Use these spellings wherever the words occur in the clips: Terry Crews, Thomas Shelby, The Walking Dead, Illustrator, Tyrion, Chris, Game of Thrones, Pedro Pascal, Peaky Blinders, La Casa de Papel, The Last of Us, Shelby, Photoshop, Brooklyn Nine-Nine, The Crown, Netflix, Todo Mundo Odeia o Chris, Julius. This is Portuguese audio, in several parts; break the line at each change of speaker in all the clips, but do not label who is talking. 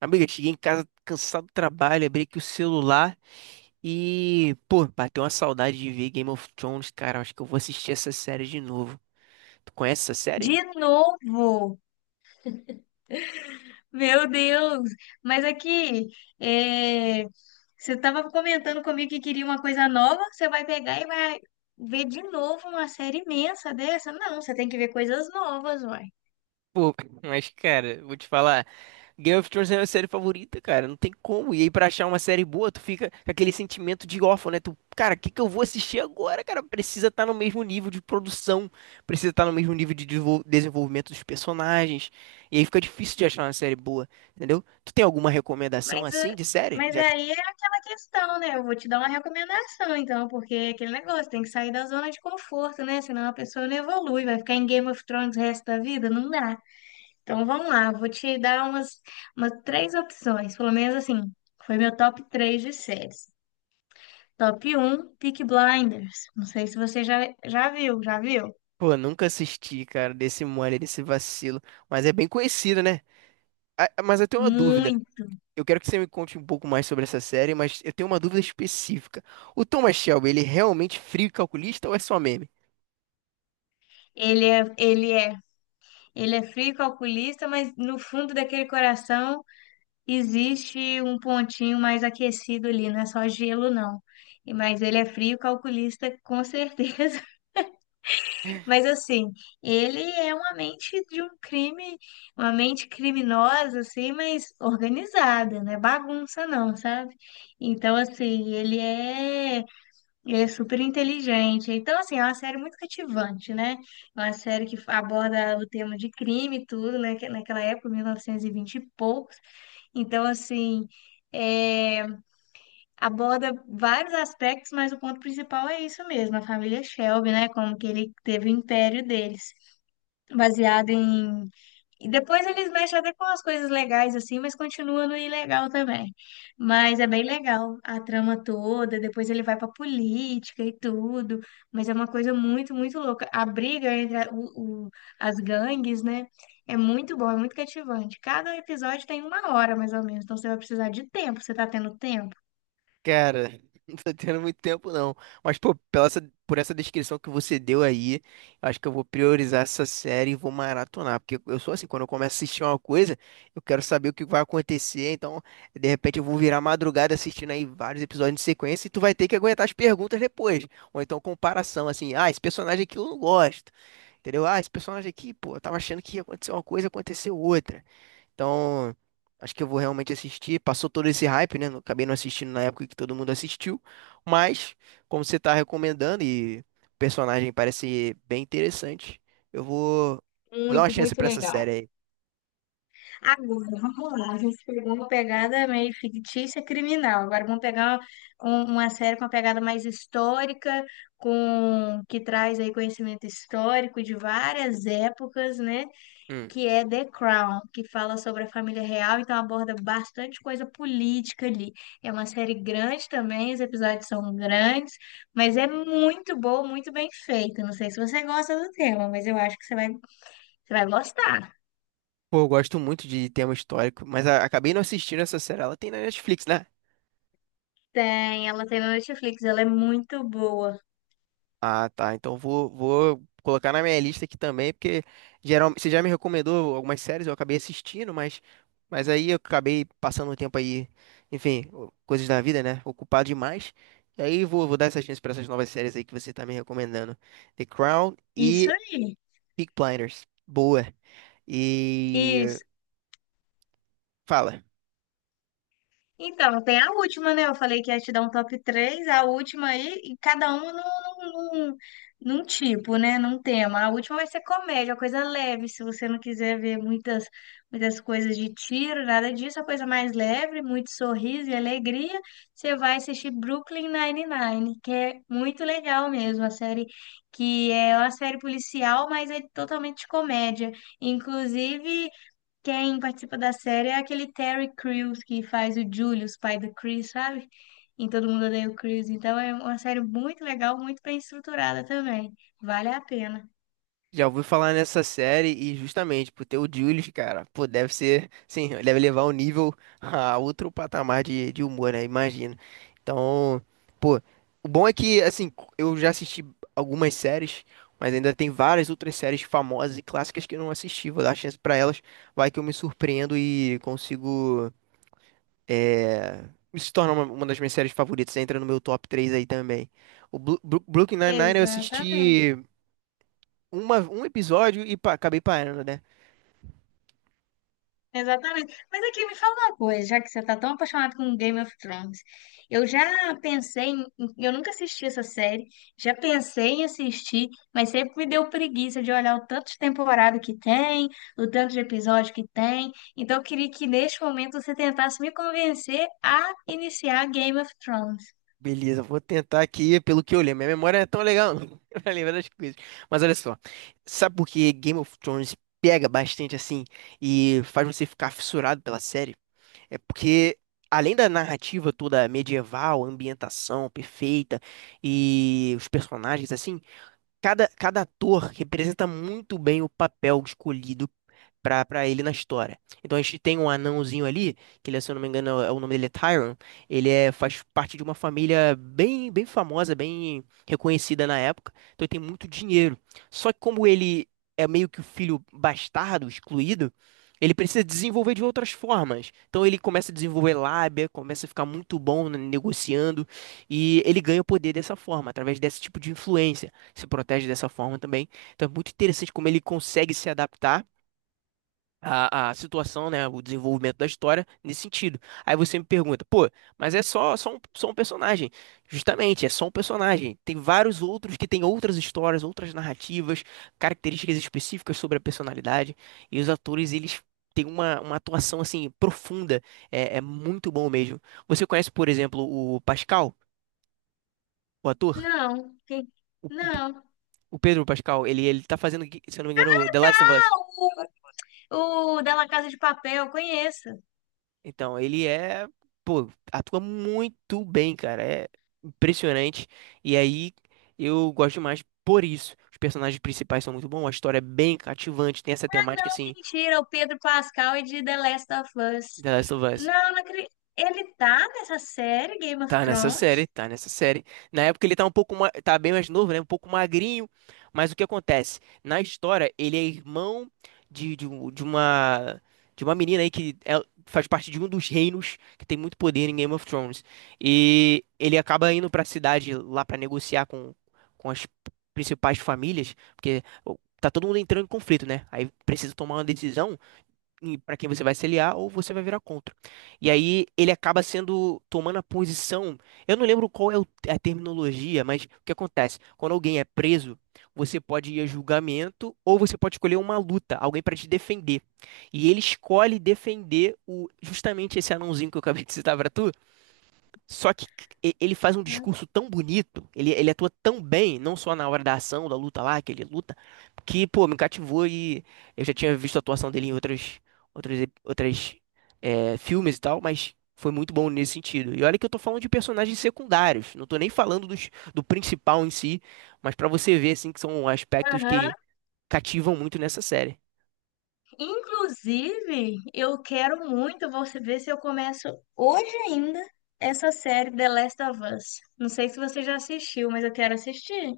Amiga, cheguei em casa cansado do trabalho, abri aqui o celular e, pô, bateu uma saudade de ver Game of Thrones, cara. Acho que eu vou assistir essa série de novo. Tu conhece essa
De
série?
novo? Meu Deus! Mas aqui, é, você estava comentando comigo que queria uma coisa nova, você vai pegar e vai ver de novo uma série imensa dessa? Não, você tem que ver coisas novas, uai.
Pô, mas cara, vou te falar. Game of Thrones é a minha série favorita, cara. Não tem como. E aí, pra achar uma série boa, tu fica com aquele sentimento de órfão, né? Tu, cara, o que que eu vou assistir agora, cara? Precisa estar no mesmo nível de produção, precisa estar no mesmo nível de desenvolvimento dos personagens. E aí fica difícil de achar uma série boa, entendeu? Tu tem alguma recomendação
Mas, é,
assim de série?
mas
Já que,
aí é aquela questão, né? Eu vou te dar uma recomendação, então, porque é aquele negócio, tem que sair da zona de conforto, né? Senão a pessoa não evolui, vai ficar em Game of Thrones o resto da vida? Não dá. Então vamos lá, vou te dar umas três opções, pelo menos assim, foi meu top 3 de séries. Top um, Peaky Blinders. Não sei se você já viu?
pô, nunca assisti, cara, desse mole, desse vacilo. Mas é bem conhecido, né? Ah, mas eu tenho uma dúvida.
Muito.
Eu quero que você me conte um pouco mais sobre essa série, mas eu tenho uma dúvida específica. O Thomas Shelby, ele é realmente frio e calculista ou é só meme?
Ele é, ele é, ele é frio calculista, mas no fundo daquele coração existe um pontinho mais aquecido ali, não é só gelo, não. Mas ele é frio calculista, com certeza. Mas assim, ele é uma mente de um crime, uma mente criminosa, assim, mas organizada, não é bagunça não, sabe? Então, assim, ele é super inteligente. Então, assim, é uma série muito cativante, né? É uma série que aborda o tema de crime e tudo, né, que naquela época, 1920 e vinte e poucos. Então, assim, é, aborda vários aspectos, mas o ponto principal é isso mesmo, a família Shelby, né? Como que ele teve o império deles baseado em. E depois eles mexem até com as coisas legais, assim, mas continua no ilegal também. Mas é bem legal a trama toda, depois ele vai pra política e tudo, mas é uma coisa muito, muito louca. A briga entre as gangues, né? É muito bom, é muito cativante. Cada episódio tem uma hora, mais ou menos, então você vai precisar de tempo, você tá tendo tempo?
Cara, não tô tendo muito tempo não. Mas, pô, por essa descrição que você deu aí, eu acho que eu vou priorizar essa série e vou maratonar. Porque eu sou assim, quando eu começo a assistir uma coisa, eu quero saber o que vai acontecer. Então, de repente, eu vou virar madrugada assistindo aí vários episódios em sequência e tu vai ter que aguentar as perguntas depois. Ou então, comparação, assim, ah, esse personagem aqui eu não gosto. Entendeu? Ah, esse personagem aqui, pô, eu tava achando que ia acontecer uma coisa, aconteceu outra. Então, acho que eu vou realmente assistir. Passou todo esse hype, né? Acabei não assistindo na época que todo mundo assistiu. Mas, como você tá recomendando e o personagem parece bem interessante, eu vou, vou dar uma
Muito,
chance
muito
pra essa
legal.
série aí.
Agora, vamos lá. A gente pegou uma pegada meio fictícia, criminal. Agora vamos pegar uma série com uma pegada mais histórica, com que traz aí conhecimento histórico de várias épocas, né?
Hum.
Que é The Crown, que fala sobre a família real, então aborda bastante coisa política ali. É uma série grande também, os episódios são grandes, mas é muito boa, muito bem feita. Não sei se você gosta do tema, mas eu acho que você vai gostar.
Pô, eu gosto muito de tema histórico, mas acabei não assistindo essa série. Ela tem na Netflix, né?
Tem, ela tem na Netflix, ela é muito boa.
Ah, tá. Então vou, vou colocar na minha lista aqui também, porque geralmente você já me recomendou algumas séries, eu acabei assistindo, mas aí eu acabei passando um tempo aí, enfim, coisas da vida, né? Ocupado demais. E aí vou, vou dar essa chance pra essas novas séries aí que você tá me recomendando. The Crown
Isso
e
aí.
Peaky Blinders. Boa. E
Isso.
fala.
Então, tem a última, né? Eu falei que ia te dar um top três, a última aí, e cada uma num tipo, né? Num tema. A última vai ser comédia, coisa leve, se você não quiser ver muitas coisas de tiro, nada disso, a coisa mais leve, muito sorriso e alegria, você vai assistir Brooklyn Nine-Nine, que é muito legal mesmo, a série, que é uma série policial, mas é totalmente de comédia. Inclusive, quem participa da série é aquele Terry Crews que faz o Julius, pai do Chris, sabe? Em Todo Mundo Odeia o Chris. Então é uma série muito legal, muito bem estruturada também. Vale a pena.
Já ouvi falar nessa série e justamente por ter o Julius, cara, pô, deve ser, sim, deve levar o nível a outro patamar de humor, né? Imagino. Então, pô, o bom é que, assim, eu já assisti algumas séries, mas ainda tem várias outras séries famosas e clássicas que eu não assisti. Vou dar chance pra elas, vai que eu me surpreendo e consigo, é, se tornar uma das minhas séries favoritas. Entra no meu top 3 aí também. O Brooklyn Nine-Nine eu
Exatamente.
assisti uma, um episódio e acabei parando, né?
Exatamente. Mas aqui me fala uma coisa, já que você tá tão apaixonado com Game of Thrones. Eu já pensei em, eu nunca assisti essa série, já pensei em assistir, mas sempre me deu preguiça de olhar o tanto de temporada que tem, o tanto de episódio que tem. Então eu queria que neste momento você tentasse me convencer a iniciar Game of Thrones.
Beleza, vou tentar aqui pelo que eu lembro. Minha memória não é tão legal, não, pra lembrar das coisas. Mas olha só, sabe por que Game of Thrones pega bastante assim e faz você ficar fissurado pela série? É porque, além da narrativa toda medieval, ambientação perfeita e os personagens assim, cada, cada ator representa muito bem o papel escolhido pra ele na história. Então a gente tem um anãozinho ali, que ele, se eu não me engano, o nome dele é Tyrion. Ele é, faz parte de uma família bem, bem famosa, bem reconhecida na época. Então ele tem muito dinheiro. Só que como ele é meio que o filho bastardo, excluído, ele precisa desenvolver de outras formas. Então ele começa a desenvolver lábia, começa a ficar muito bom né, negociando e ele ganha o poder dessa forma, através desse tipo de influência. Se protege dessa forma também. Então é muito interessante como ele consegue se adaptar a situação, né, o desenvolvimento da história nesse sentido. Aí você me pergunta, pô, mas é só, só um personagem. Justamente, é só um personagem. Tem vários outros que têm outras histórias, outras narrativas, características específicas sobre a personalidade. E os atores, eles têm uma atuação, assim, profunda. É, é muito bom mesmo. Você conhece, por exemplo, o Pascal, o ator?
Não, que-
O, o-
não.
o Pedro Pascal, ele tá fazendo, se eu não me engano, The Last of Us.
Ah, o da La Casa de Papel, eu conheço.
Então, ele é, pô, atua muito bem, cara. É impressionante. E aí, eu gosto demais por isso. Os personagens principais são muito bons, a história é bem cativante, tem essa temática, assim,
Mentira, o Pedro Pascal e de The Last of Us.
The Last of Us.
Não, não acredito. Ele tá nessa série Game of
Tá nessa
Thrones?
série, tá nessa série. Na época ele tá um pouco, tá bem mais novo, né? Um pouco magrinho, mas o que acontece? Na história, ele é irmão de, de, um- de uma de uma menina aí que faz parte de um dos reinos que tem muito poder em Game of Thrones. E ele acaba indo pra cidade lá pra negociar com as principais famílias, porque tá todo mundo entrando em conflito, né? Aí precisa tomar uma decisão para quem você vai se aliar ou você vai virar contra. E aí ele acaba sendo tomando a posição. Eu não lembro qual é é a terminologia, mas o que acontece? Quando alguém é preso, você pode ir a julgamento ou você pode escolher uma luta, alguém para te defender. E ele escolhe defender o justamente esse anãozinho que eu acabei de citar para tu, só que ele faz um
Hum.
discurso tão bonito, ele atua tão bem, não só na hora da ação, da luta lá, que ele luta, que, pô, me cativou e eu já tinha visto a atuação dele em outras, outras é, filmes e tal, mas foi muito bom nesse sentido. E olha que eu tô falando de personagens secundários, não tô nem falando dos, do principal em si, mas pra você ver, assim, que são aspectos
Aham.
que cativam muito nessa série.
Inclusive, eu quero muito, vou ver se eu começo hoje ainda essa série The Last of Us. Não sei se você já assistiu, mas eu quero assistir.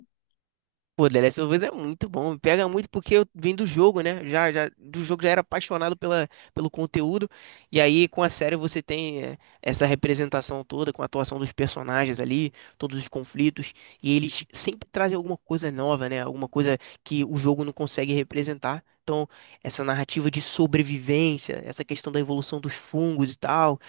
Pô, The Last of Us é muito bom, me pega muito porque eu vim do jogo, né? Já, já do jogo já era apaixonado pela, pelo conteúdo. E aí com a série você tem é, essa representação toda com a atuação dos personagens ali, todos os conflitos, e eles sempre trazem alguma coisa nova, né? Alguma coisa que o jogo não consegue representar. Então, essa narrativa de sobrevivência, essa questão da evolução dos fungos e tal,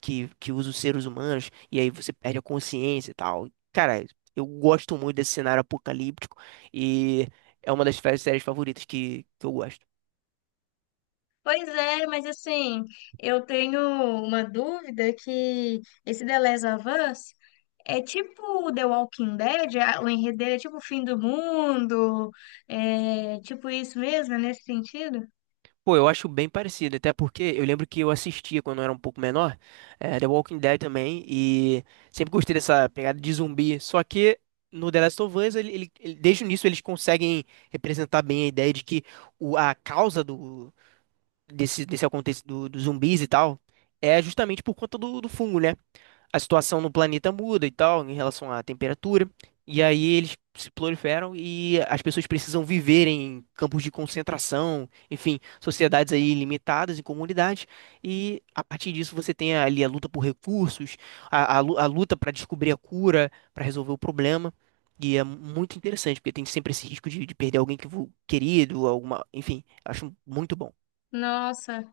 que usa os seres humanos, e aí você perde a consciência e tal. Cara, eu gosto muito desse cenário apocalíptico. E é uma das séries favoritas que eu gosto.
Pois é, mas assim, eu tenho uma dúvida, que esse The Last of Us é tipo The Walking Dead, o enredo dele é tipo o fim do mundo, é tipo isso mesmo, é nesse sentido?
Pô, eu acho bem parecido, até porque eu lembro que eu assistia quando eu era um pouco menor, The Walking Dead também, e sempre gostei dessa pegada de zumbi. Só que no The Last of Us, desde o início, eles conseguem representar bem a ideia de que o, a causa do, desse, desse acontecimento dos zumbis e tal é justamente por conta do, do fungo, né? A situação no planeta muda e tal, em relação à temperatura. E aí eles se proliferam e as pessoas precisam viver em campos de concentração, enfim, sociedades aí limitadas e comunidades. E a partir disso você tem ali a luta por recursos, a, a luta para descobrir a cura, para resolver o problema. E é muito interessante, porque tem sempre esse risco de perder alguém que querido, alguma, enfim, acho muito bom.
Nossa,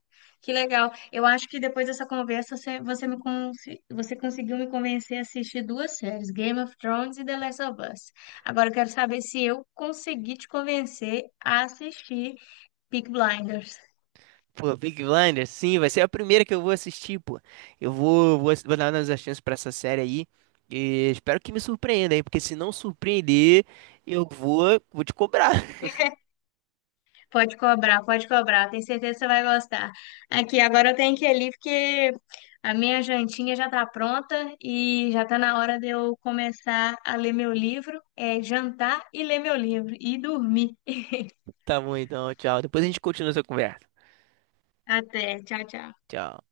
que legal. Eu acho que depois dessa conversa você conseguiu me convencer a assistir duas séries, Game of Thrones e The Last of Us. Agora eu quero saber se eu consegui te convencer a assistir Peaky Blinders.
Pô, Big Blinders, sim, vai ser a primeira que eu vou assistir, pô. Eu vou, vou, vou dar umas chances pra essa série aí. E espero que me surpreenda aí, porque se não surpreender, eu vou, vou te cobrar.
Pode cobrar, pode cobrar. Tenho certeza que você vai gostar. Aqui, agora eu tenho que ir ali porque a minha jantinha já está pronta e já está na hora de eu começar a ler meu livro, é jantar e ler meu livro e dormir.
Tá bom, então, tchau. Depois a gente continua essa conversa.
Até, tchau, tchau.
Tchau.